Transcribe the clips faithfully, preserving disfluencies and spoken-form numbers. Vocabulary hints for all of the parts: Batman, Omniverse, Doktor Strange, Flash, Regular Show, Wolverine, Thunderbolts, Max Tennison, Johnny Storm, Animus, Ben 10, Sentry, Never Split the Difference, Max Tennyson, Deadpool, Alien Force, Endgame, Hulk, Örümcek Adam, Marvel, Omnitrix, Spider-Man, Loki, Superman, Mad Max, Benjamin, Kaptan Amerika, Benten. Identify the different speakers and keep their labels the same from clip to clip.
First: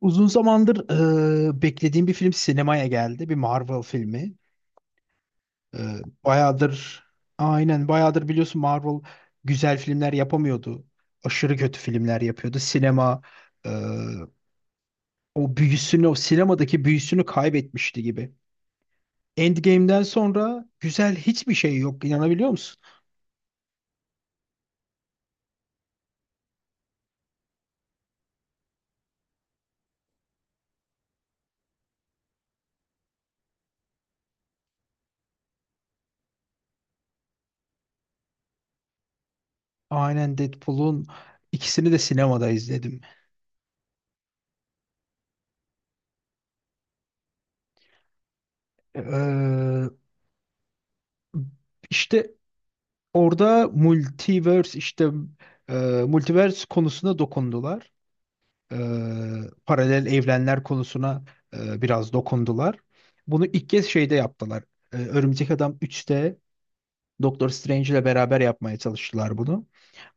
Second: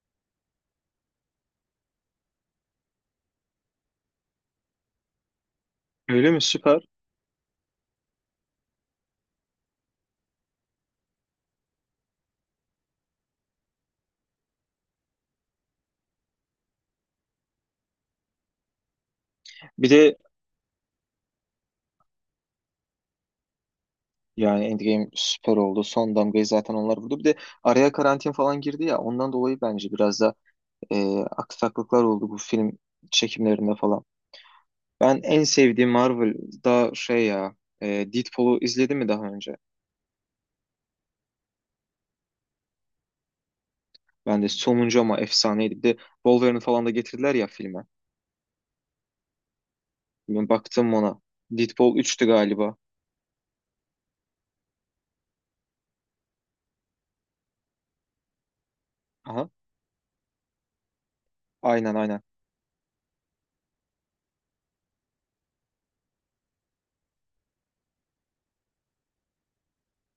Speaker 1: Uzun zamandır e, beklediğim bir film sinemaya geldi. Bir Marvel filmi. E,
Speaker 2: Öyle mi? Süper.
Speaker 1: bayağıdır aynen bayağıdır biliyorsun Marvel güzel filmler yapamıyordu. Aşırı kötü filmler yapıyordu. Sinema e, o büyüsünü, o sinemadaki büyüsünü kaybetmişti gibi.
Speaker 2: Bir
Speaker 1: Endgame'den
Speaker 2: de
Speaker 1: sonra güzel hiçbir şey yok. İnanabiliyor musun?
Speaker 2: yani Endgame süper oldu. Son damgayı zaten onlar vurdu. Bir de araya karantin falan girdi ya. Ondan dolayı bence biraz da e, aksaklıklar oldu bu film çekimlerinde falan. Ben en sevdiğim Marvel'da şey ya e, Deadpool'u izledim mi daha önce?
Speaker 1: Aynen Deadpool'un ikisini de sinemada izledim.
Speaker 2: Ben de sonuncu ama efsaneydi. Bir de Wolverine falan da getirdiler ya filme.
Speaker 1: E,
Speaker 2: Ben baktım ona. Deadpool üçtü
Speaker 1: işte
Speaker 2: galiba.
Speaker 1: orada multiverse işte e, multiverse konusuna dokundular. E,
Speaker 2: Aha.
Speaker 1: Paralel evrenler konusuna e,
Speaker 2: Aynen
Speaker 1: biraz
Speaker 2: aynen.
Speaker 1: dokundular. Bunu ilk kez şeyde yaptılar. E, Örümcek Adam üçte Doktor Strange ile beraber yapmaya çalıştılar bunu.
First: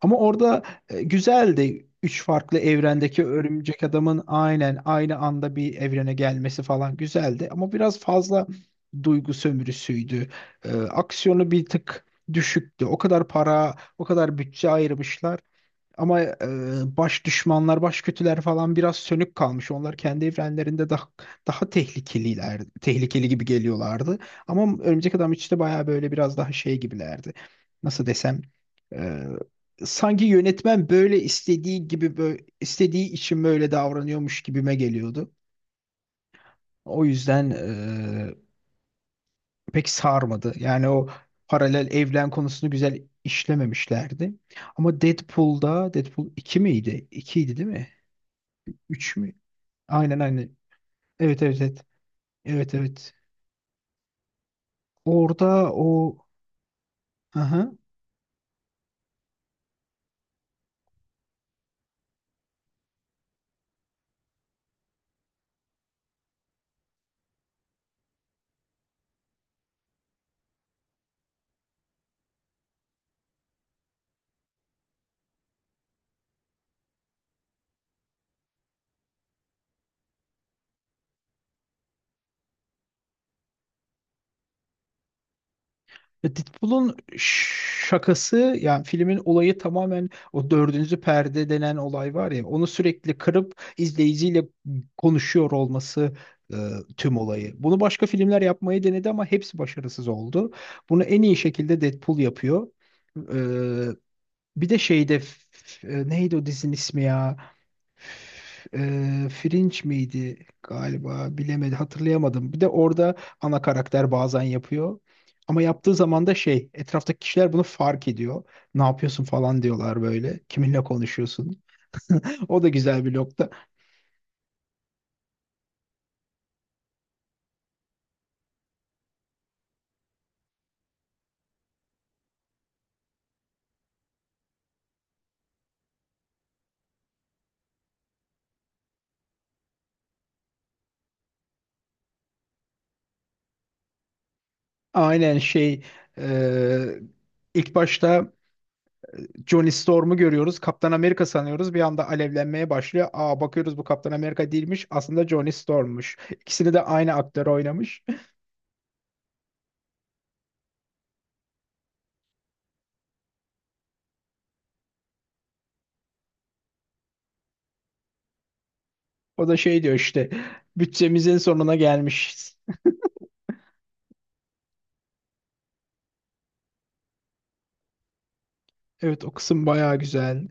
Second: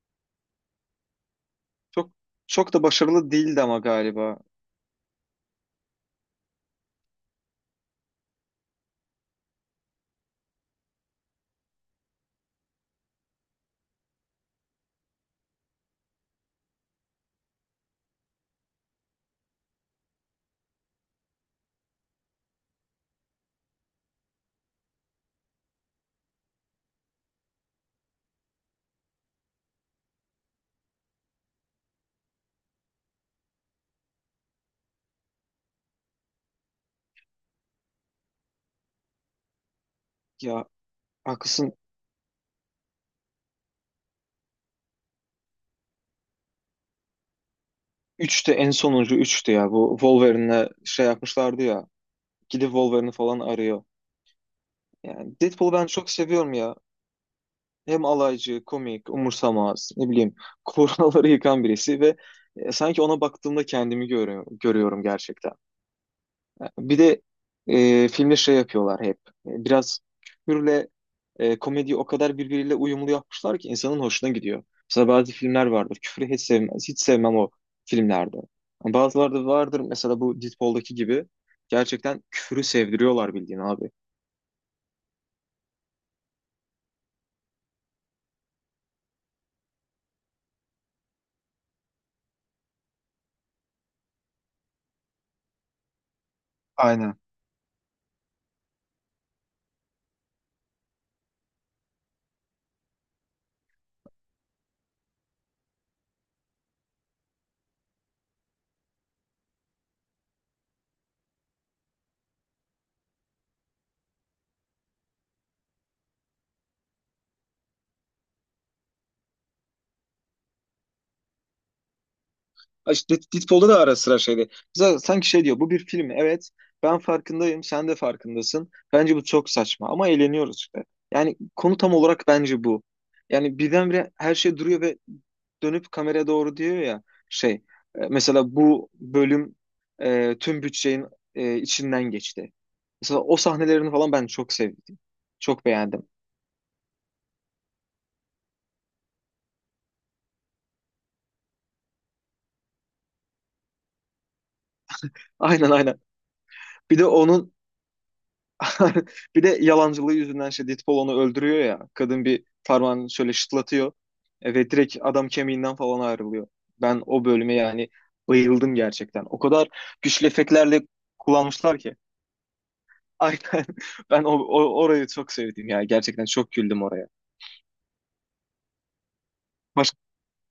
Speaker 1: Ama orada e, güzeldi.
Speaker 2: Çok
Speaker 1: Üç farklı
Speaker 2: çok da
Speaker 1: evrendeki
Speaker 2: başarılı değildi ama
Speaker 1: örümcek adamın
Speaker 2: galiba.
Speaker 1: aynen aynı anda bir evrene gelmesi falan güzeldi. Ama biraz fazla duygu sömürüsüydü. E, aksiyonu bir tık düşüktü. O kadar para, o kadar bütçe ayırmışlar. Ama e, baş düşmanlar, baş kötüler falan biraz sönük kalmış. Onlar kendi evrenlerinde daha daha tehlikeliler, tehlikeli gibi geliyorlardı. Ama Örümcek Adam üçte bayağı böyle biraz daha şey gibilerdi. Nasıl desem, e, sanki yönetmen böyle istediği gibi böyle, istediği için böyle davranıyormuş gibime geliyordu. O yüzden e, pek sarmadı.
Speaker 2: Ya
Speaker 1: Yani o
Speaker 2: haklısın.
Speaker 1: paralel evren konusunu güzel işlememişlerdi. Ama Deadpool'da Deadpool iki miydi? iki değil mi?
Speaker 2: Üçte en sonuncu
Speaker 1: Üç mü?
Speaker 2: üçtü ya. Bu
Speaker 1: Aynen, aynen.
Speaker 2: Wolverine'le şey
Speaker 1: Evet, evet,
Speaker 2: yapmışlardı
Speaker 1: evet.
Speaker 2: ya. Gidip
Speaker 1: Evet,
Speaker 2: Wolverine'i
Speaker 1: evet.
Speaker 2: falan arıyor. Yani
Speaker 1: Orada
Speaker 2: Deadpool'u ben çok
Speaker 1: o.
Speaker 2: seviyorum ya.
Speaker 1: Hı.
Speaker 2: Hem alaycı, komik, umursamaz, ne bileyim, kuralları yıkan birisi ve e, sanki ona baktığımda kendimi görüyorum, görüyorum gerçekten. Bir de e, filmde şey yapıyorlar hep. E, Biraz küfürle e, komediyi o kadar birbiriyle uyumlu yapmışlar ki insanın hoşuna gidiyor. Mesela bazı filmler vardır. Küfrü hiç sevmez. Hiç sevmem o filmlerde. Ama bazıları da vardır. Mesela bu Deadpool'daki gibi. Gerçekten küfürü sevdiriyorlar bildiğin abi.
Speaker 1: Ya Deadpool'un şakası yani filmin olayı tamamen o dördüncü perde denen olay var ya onu sürekli kırıp izleyiciyle konuşuyor olması e, tüm
Speaker 2: Aynen.
Speaker 1: olayı. Bunu başka filmler yapmayı denedi ama hepsi başarısız oldu. Bunu en iyi şekilde Deadpool yapıyor. E, Bir de şeyde f- e, neydi o dizinin ismi ya? Eee Fringe miydi galiba, bilemedim, hatırlayamadım. Bir de orada ana karakter bazen yapıyor. Ama yaptığı zaman da şey etraftaki kişiler bunu fark ediyor. Ne yapıyorsun falan diyorlar böyle. Kiminle konuşuyorsun? O da
Speaker 2: Ha,
Speaker 1: güzel bir
Speaker 2: İşte
Speaker 1: nokta.
Speaker 2: Deadpool'da da ara sıra şeydi. Z- Sanki şey diyor, bu bir film, evet ben farkındayım, sen de farkındasın. Bence bu çok saçma ama eğleniyoruz işte. Yani konu tam olarak bence bu. Yani birdenbire her şey duruyor ve dönüp kameraya doğru diyor ya şey, e, mesela bu bölüm e, tüm bütçenin e, içinden geçti. Mesela o sahnelerini falan ben çok sevdim.
Speaker 1: Aynen
Speaker 2: Çok
Speaker 1: şey.
Speaker 2: beğendim.
Speaker 1: eee, ilk başta Johnny Storm'u görüyoruz. Kaptan Amerika sanıyoruz. Bir anda alevlenmeye başlıyor. Aa, bakıyoruz bu Kaptan Amerika değilmiş. Aslında Johnny
Speaker 2: Aynen aynen.
Speaker 1: Storm'muş. İkisini de
Speaker 2: Bir de
Speaker 1: aynı aktör
Speaker 2: onun
Speaker 1: oynamış.
Speaker 2: bir de yalancılığı yüzünden şey, Deadpool onu öldürüyor ya. Kadın bir parmağını şöyle şıtlatıyor. E, ve direkt adam kemiğinden falan ayrılıyor. Ben o bölüme yani bayıldım gerçekten. O
Speaker 1: O da
Speaker 2: kadar
Speaker 1: şey diyor
Speaker 2: güçlü
Speaker 1: işte,
Speaker 2: efektlerle
Speaker 1: bütçemizin sonuna
Speaker 2: kullanmışlar ki.
Speaker 1: gelmişiz.
Speaker 2: Aynen. Ben o, o- orayı çok sevdim ya. Gerçekten çok güldüm oraya.
Speaker 1: Evet, o kısım
Speaker 2: Baş,
Speaker 1: bayağı güzel.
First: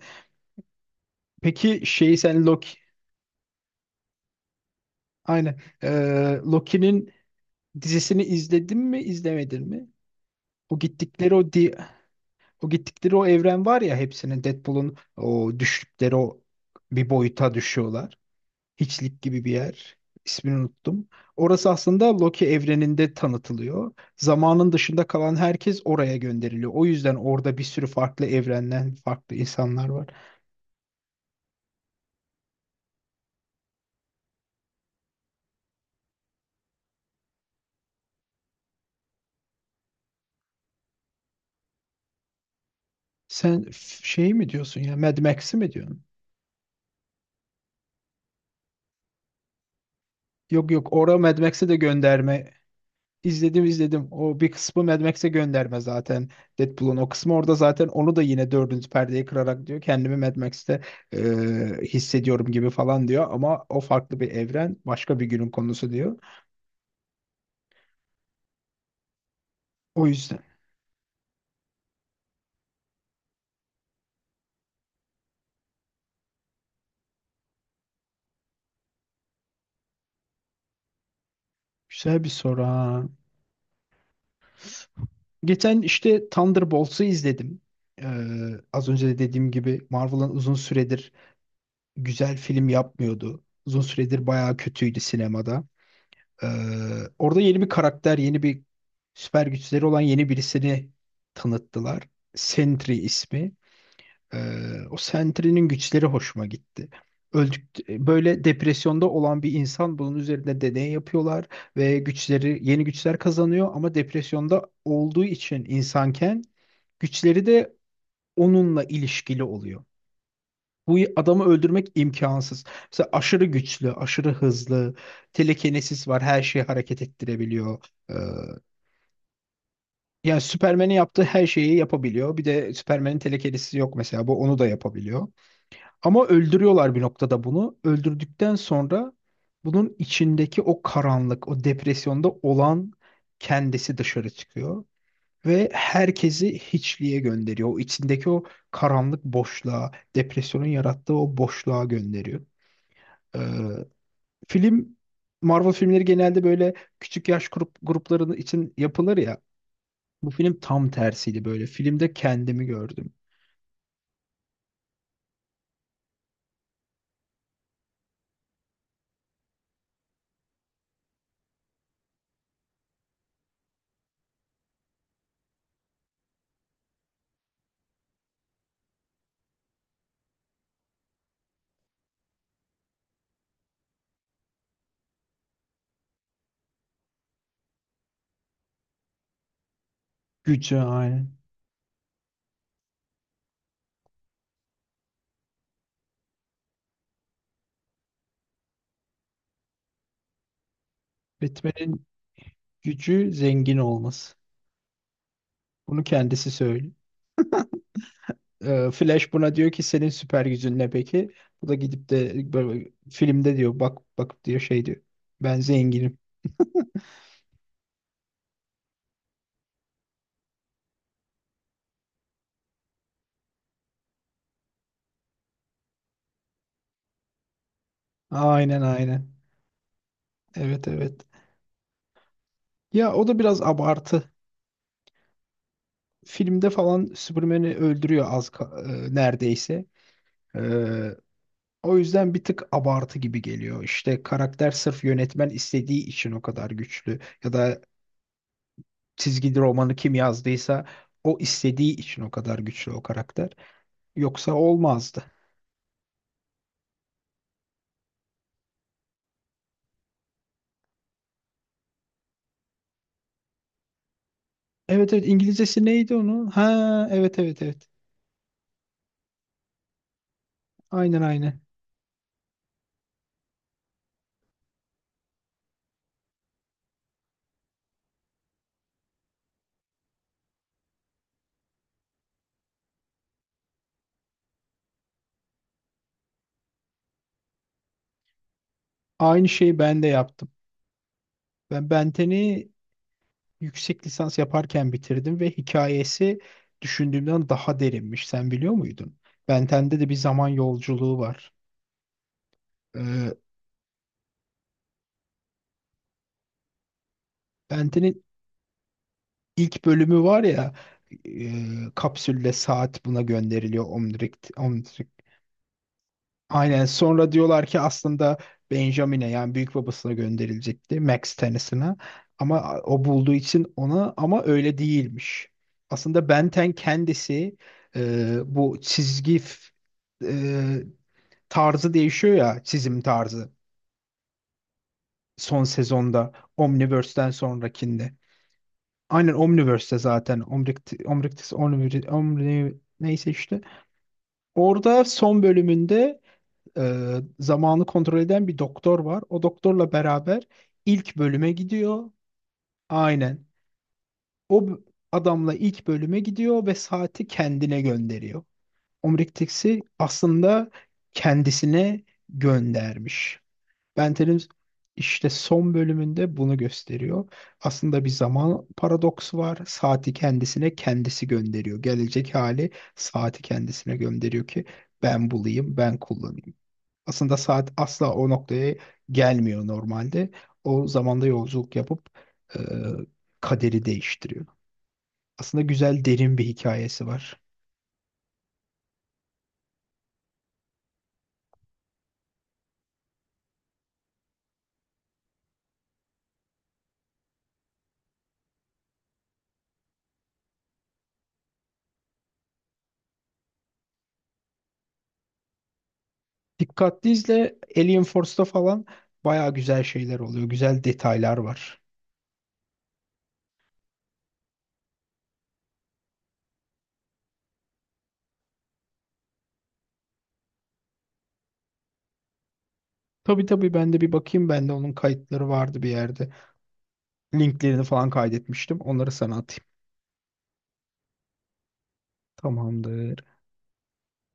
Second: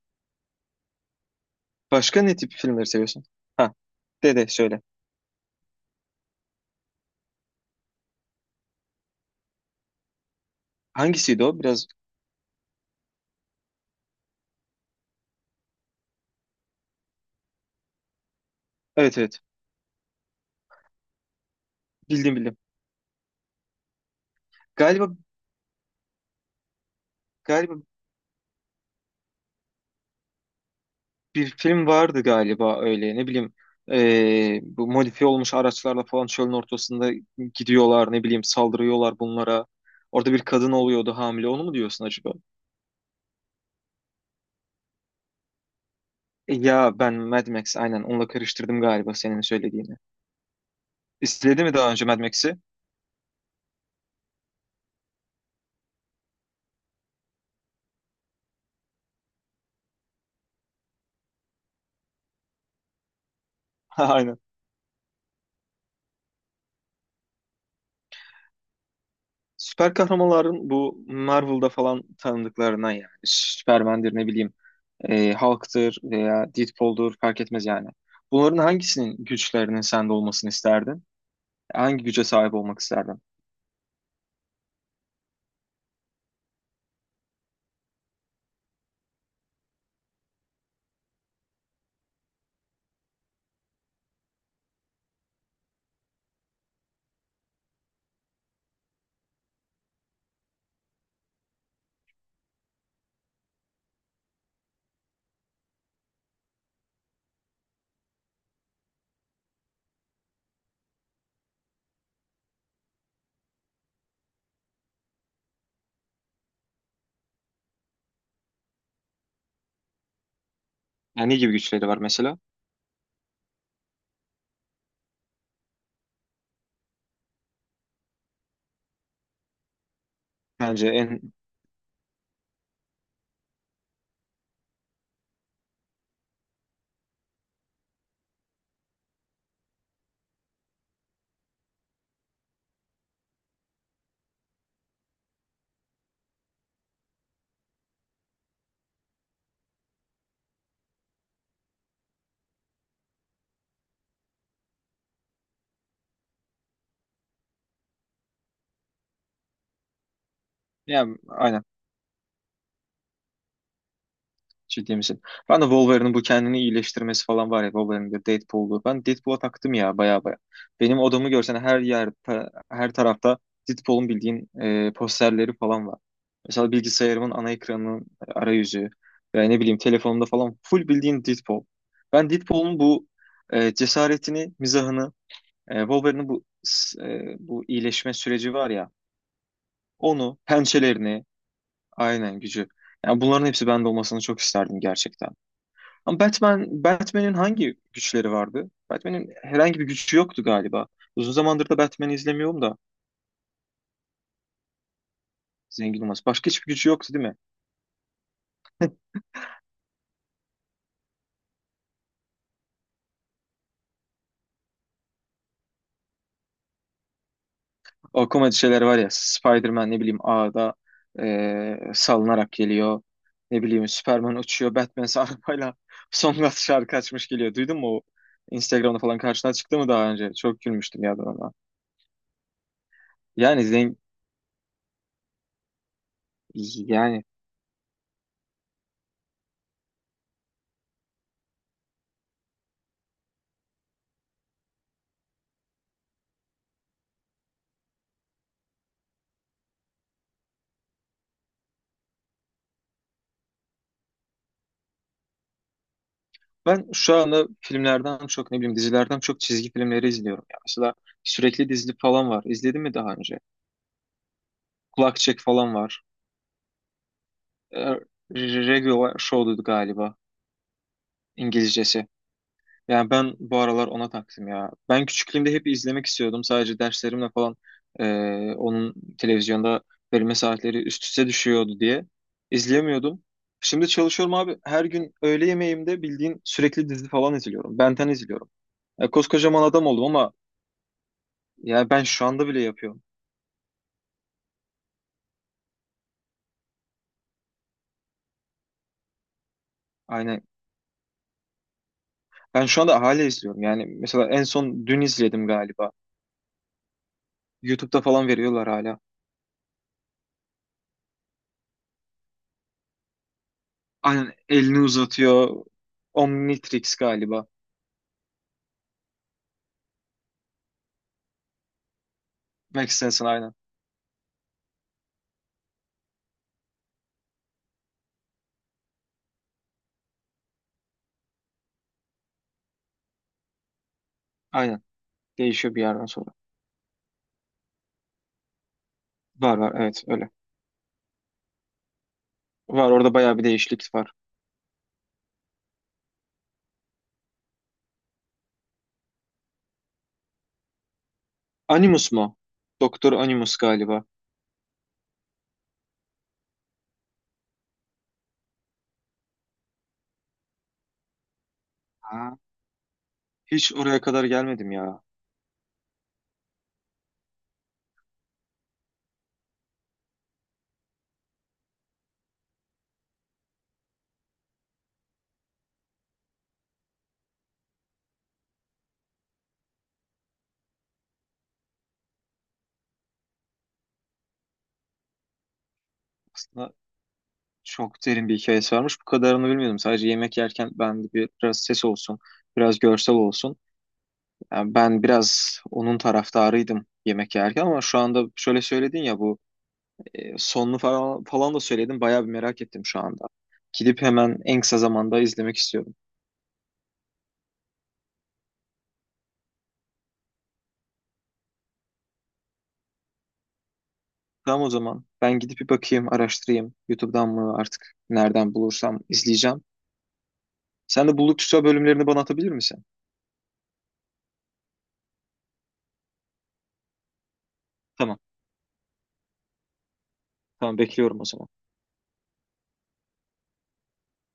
Speaker 1: Peki şey,
Speaker 2: başka ne
Speaker 1: sen
Speaker 2: tip
Speaker 1: Loki
Speaker 2: filmleri seviyorsun? Ha, de de söyle.
Speaker 1: aynen. Ee, Loki'nin dizisini izledin mi izlemedin mi? O gittikleri
Speaker 2: Hangisiydi
Speaker 1: o
Speaker 2: o?
Speaker 1: di
Speaker 2: Biraz.
Speaker 1: o gittikleri o evren var ya, hepsinin Deadpool'un o düştükleri o, bir boyuta düşüyorlar.
Speaker 2: Evet
Speaker 1: Hiçlik
Speaker 2: evet.
Speaker 1: gibi bir yer. İsmini unuttum. Orası aslında
Speaker 2: Bildim
Speaker 1: Loki
Speaker 2: bildim.
Speaker 1: evreninde tanıtılıyor. Zamanın dışında
Speaker 2: Galiba
Speaker 1: kalan herkes oraya gönderiliyor. O yüzden orada bir
Speaker 2: galiba
Speaker 1: sürü farklı evrenden farklı insanlar var.
Speaker 2: bir film vardı galiba öyle ne bileyim eee, bu modifiye olmuş araçlarla falan çölün ortasında gidiyorlar, ne bileyim saldırıyorlar bunlara. Orada bir kadın oluyordu hamile, onu mu diyorsun acaba?
Speaker 1: Sen f- şey mi diyorsun ya, Mad Max'i mi diyorsun?
Speaker 2: E, ya ben Mad Max aynen onunla karıştırdım galiba senin söylediğini.
Speaker 1: Yok, yok, ora Mad
Speaker 2: İzledi
Speaker 1: Max'e
Speaker 2: mi
Speaker 1: de
Speaker 2: daha önce Mad
Speaker 1: gönderme.
Speaker 2: Max'i?
Speaker 1: İzledim, izledim. O bir kısmı Mad Max'e gönderme zaten. Deadpool'un o kısmı orada zaten onu da yine dördüncü perdeyi kırarak diyor. Kendimi Mad Max'te e, hissediyorum gibi falan diyor. Ama o farklı bir
Speaker 2: Aynen.
Speaker 1: evren. Başka bir günün konusu diyor.
Speaker 2: Süper
Speaker 1: O yüzden.
Speaker 2: kahramanların bu Marvel'da falan tanıdıklarına yani Superman'dir, ne bileyim eee Hulk'tır veya Deadpool'dur fark etmez yani. Bunların hangisinin güçlerinin sende olmasını isterdin? Hangi güce
Speaker 1: Güzel bir
Speaker 2: sahip
Speaker 1: soru
Speaker 2: olmak
Speaker 1: ha.
Speaker 2: isterdin?
Speaker 1: Geçen işte Thunderbolts'u izledim. E, Az önce de dediğim gibi Marvel'ın uzun süredir güzel film yapmıyordu. Uzun süredir bayağı kötüydü sinemada. Ee, Orada yeni bir karakter, yeni bir süper güçleri olan yeni birisini tanıttılar. Sentry ismi. Ee, o Sentry'nin güçleri hoşuma gitti. Öldük, böyle depresyonda olan bir insan bunun üzerinde deney yapıyorlar ve güçleri, yeni güçler kazanıyor ama depresyonda olduğu için insanken güçleri de onunla ilişkili oluyor. Bu
Speaker 2: Yani ne
Speaker 1: adamı
Speaker 2: gibi
Speaker 1: öldürmek
Speaker 2: güçleri var mesela?
Speaker 1: imkansız. Mesela aşırı güçlü, aşırı hızlı, telekinesis var, her şeyi hareket ettirebiliyor. Ee, Yani
Speaker 2: Bence
Speaker 1: Superman'in
Speaker 2: en
Speaker 1: yaptığı her şeyi yapabiliyor. Bir de Superman'in telekinesisi yok mesela, bu onu da yapabiliyor. Ama öldürüyorlar bir noktada bunu. Öldürdükten sonra bunun içindeki o karanlık, o depresyonda olan kendisi dışarı çıkıyor. Ve herkesi hiçliğe gönderiyor. O içindeki o karanlık boşluğa, depresyonun yarattığı o boşluğa gönderiyor. Ee, Film, Marvel filmleri genelde böyle küçük yaş grup gruplarının için yapılır ya. Bu film tam
Speaker 2: yani
Speaker 1: tersiydi
Speaker 2: aynen,
Speaker 1: böyle. Filmde kendimi gördüm.
Speaker 2: ciddi misin? Ben de Wolverine'in bu kendini iyileştirmesi falan var ya, Wolverine'de Deadpool'du. Ben Deadpool'a taktım ya baya baya. Benim odamı görsen her yer ta- her tarafta Deadpool'un bildiğin e, posterleri falan var. Mesela bilgisayarımın ana ekranının arayüzü veya ne bileyim telefonumda falan full bildiğin Deadpool. Ben Deadpool'un bu e, cesaretini, mizahını, e, Wolverine'in bu s- e, bu iyileşme süreci var ya, onu,
Speaker 1: Gücü
Speaker 2: pençelerini,
Speaker 1: aynen.
Speaker 2: aynen gücü. Yani bunların hepsi bende olmasını çok isterdim gerçekten. Ama Batman, Batman'in hangi güçleri vardı? Batman'in herhangi bir gücü yoktu galiba. Uzun zamandır da
Speaker 1: Batman'in
Speaker 2: Batman'i izlemiyorum da
Speaker 1: gücü zengin olması.
Speaker 2: zengin
Speaker 1: Bunu
Speaker 2: olması.
Speaker 1: kendisi
Speaker 2: Başka hiçbir gücü
Speaker 1: söylüyor.
Speaker 2: yoktu değil mi?
Speaker 1: Ee, Flash buna diyor ki senin süper gücün ne peki? Bu da gidip de böyle filmde diyor, bak bakıp diyor şey diyor. Ben zenginim.
Speaker 2: O komedi şeyler var ya, Spider-Man ne bileyim ağda eee, salınarak geliyor. Ne bileyim Superman uçuyor. Batman ise arabayla Songülen şarkı açmış geliyor. Duydun mu o?
Speaker 1: Aynen,
Speaker 2: Instagram'da falan
Speaker 1: aynen.
Speaker 2: karşına çıktı mı daha önce? Çok
Speaker 1: Evet,
Speaker 2: gülmüştüm ya
Speaker 1: evet.
Speaker 2: ben ona.
Speaker 1: Ya o da biraz
Speaker 2: Yani zengin
Speaker 1: abartı. Filmde falan
Speaker 2: yani.
Speaker 1: Superman'i öldürüyor az ka- e, neredeyse. Ee, O yüzden bir tık abartı gibi geliyor. İşte karakter sırf yönetmen istediği için o kadar güçlü ya da çizgi romanı kim yazdıysa o istediği için o kadar güçlü o karakter. Yoksa olmazdı.
Speaker 2: Ben şu anda filmlerden çok, ne bileyim dizilerden çok çizgi filmleri izliyorum ya. Mesela sürekli dizili falan var. İzledin mi daha önce?
Speaker 1: Evet, evet,
Speaker 2: Kulakçek falan
Speaker 1: İngilizcesi
Speaker 2: var.
Speaker 1: neydi onun? Ha, evet, evet, evet.
Speaker 2: E, Regular Show'du galiba
Speaker 1: Aynen, aynen.
Speaker 2: İngilizcesi. Yani ben bu aralar ona taktım ya. Ben küçüklüğümde hep izlemek istiyordum. Sadece derslerimle falan e, onun televizyonda verilme saatleri üst üste düşüyordu diye izleyemiyordum. Şimdi çalışıyorum abi. Her gün öğle yemeğimde bildiğin sürekli dizi falan izliyorum. Benten izliyorum. Ya
Speaker 1: Aynı
Speaker 2: koskocaman
Speaker 1: şeyi
Speaker 2: adam
Speaker 1: ben
Speaker 2: oldum
Speaker 1: de
Speaker 2: ama
Speaker 1: yaptım. Ben
Speaker 2: ya ben şu anda bile
Speaker 1: Benten'i
Speaker 2: yapıyorum.
Speaker 1: yüksek lisans yaparken bitirdim ve hikayesi düşündüğümden daha derinmiş. Sen biliyor muydun? Benten'de de bir
Speaker 2: Aynen.
Speaker 1: zaman yolculuğu var.
Speaker 2: Ben şu anda hala
Speaker 1: Ee,
Speaker 2: izliyorum. Yani mesela en son dün izledim galiba. YouTube'da
Speaker 1: Benten'in
Speaker 2: falan veriyorlar hala.
Speaker 1: İlk bölümü var ya, e, kapsülle saat buna gönderiliyor, Omnitrix,
Speaker 2: Aynen elini
Speaker 1: Omnitrix.
Speaker 2: uzatıyor.
Speaker 1: Aynen,
Speaker 2: Omnitrix
Speaker 1: sonra
Speaker 2: galiba.
Speaker 1: diyorlar ki aslında Benjamin'e yani büyük babasına gönderilecekti, Max Tennison'a, ama
Speaker 2: Max
Speaker 1: o
Speaker 2: Sensen
Speaker 1: bulduğu
Speaker 2: aynen.
Speaker 1: için ona, ama öyle değilmiş. Aslında Benten kendisi e, bu çizgi f- e, tarzı değişiyor ya, çizim tarzı,
Speaker 2: Aynen.
Speaker 1: son
Speaker 2: Değişiyor bir yerden sonra.
Speaker 1: sezonda Omniverse'den sonrakinde. Aynen
Speaker 2: Var var,
Speaker 1: Omniverse'te
Speaker 2: evet öyle.
Speaker 1: zaten. Omnict Omnictis Omniv- Omni
Speaker 2: Var, orada
Speaker 1: neyse
Speaker 2: bayağı bir
Speaker 1: işte.
Speaker 2: değişiklik var.
Speaker 1: Orada son bölümünde e, zamanı kontrol eden bir doktor var. O doktorla beraber ilk bölüme
Speaker 2: Animus
Speaker 1: gidiyor.
Speaker 2: mu? Doktor
Speaker 1: Aynen.
Speaker 2: Animus galiba.
Speaker 1: O b- Adamla ilk bölüme gidiyor ve saati kendine gönderiyor. Omnictis'i aslında kendisine
Speaker 2: Ha.
Speaker 1: göndermiş.
Speaker 2: Hiç oraya kadar
Speaker 1: Bentel'in
Speaker 2: gelmedim ya.
Speaker 1: işte son bölümünde bunu gösteriyor. Aslında bir zaman paradoksu var. Saati kendisine kendisi gönderiyor. Gelecek hali saati kendisine gönderiyor ki ben bulayım, ben kullanayım. Aslında saat asla o noktaya gelmiyor normalde. O zamanda yolculuk yapıp e, kaderi değiştiriyor. Aslında güzel, derin bir
Speaker 2: Aslında
Speaker 1: hikayesi var.
Speaker 2: çok derin bir hikayesi varmış. Bu kadarını bilmiyordum. Sadece yemek yerken ben de bir- biraz ses olsun, biraz görsel olsun. Yani ben biraz onun taraftarıydım yemek yerken ama şu anda şöyle söyledin ya bu e, sonunu falan, falan da söyledin, bayağı bir merak ettim şu anda. Gidip hemen en kısa zamanda izlemek istiyorum.
Speaker 1: Dikkatli izle, Alien Force'da falan baya güzel şeyler oluyor. Güzel detaylar var.
Speaker 2: Tamam o zaman ben gidip bir bakayım, araştırayım. YouTube'dan mı artık nereden bulursam izleyeceğim. Sen de buldukça bölümlerini bana atabilir misin?
Speaker 1: Tabii, tabii, ben de bir bakayım. Bende onun kayıtları vardı bir yerde. Linklerini falan
Speaker 2: Tamam,
Speaker 1: kaydetmiştim. Onları sana atayım.
Speaker 2: tamam bekliyorum o zaman.
Speaker 1: Tamamdır.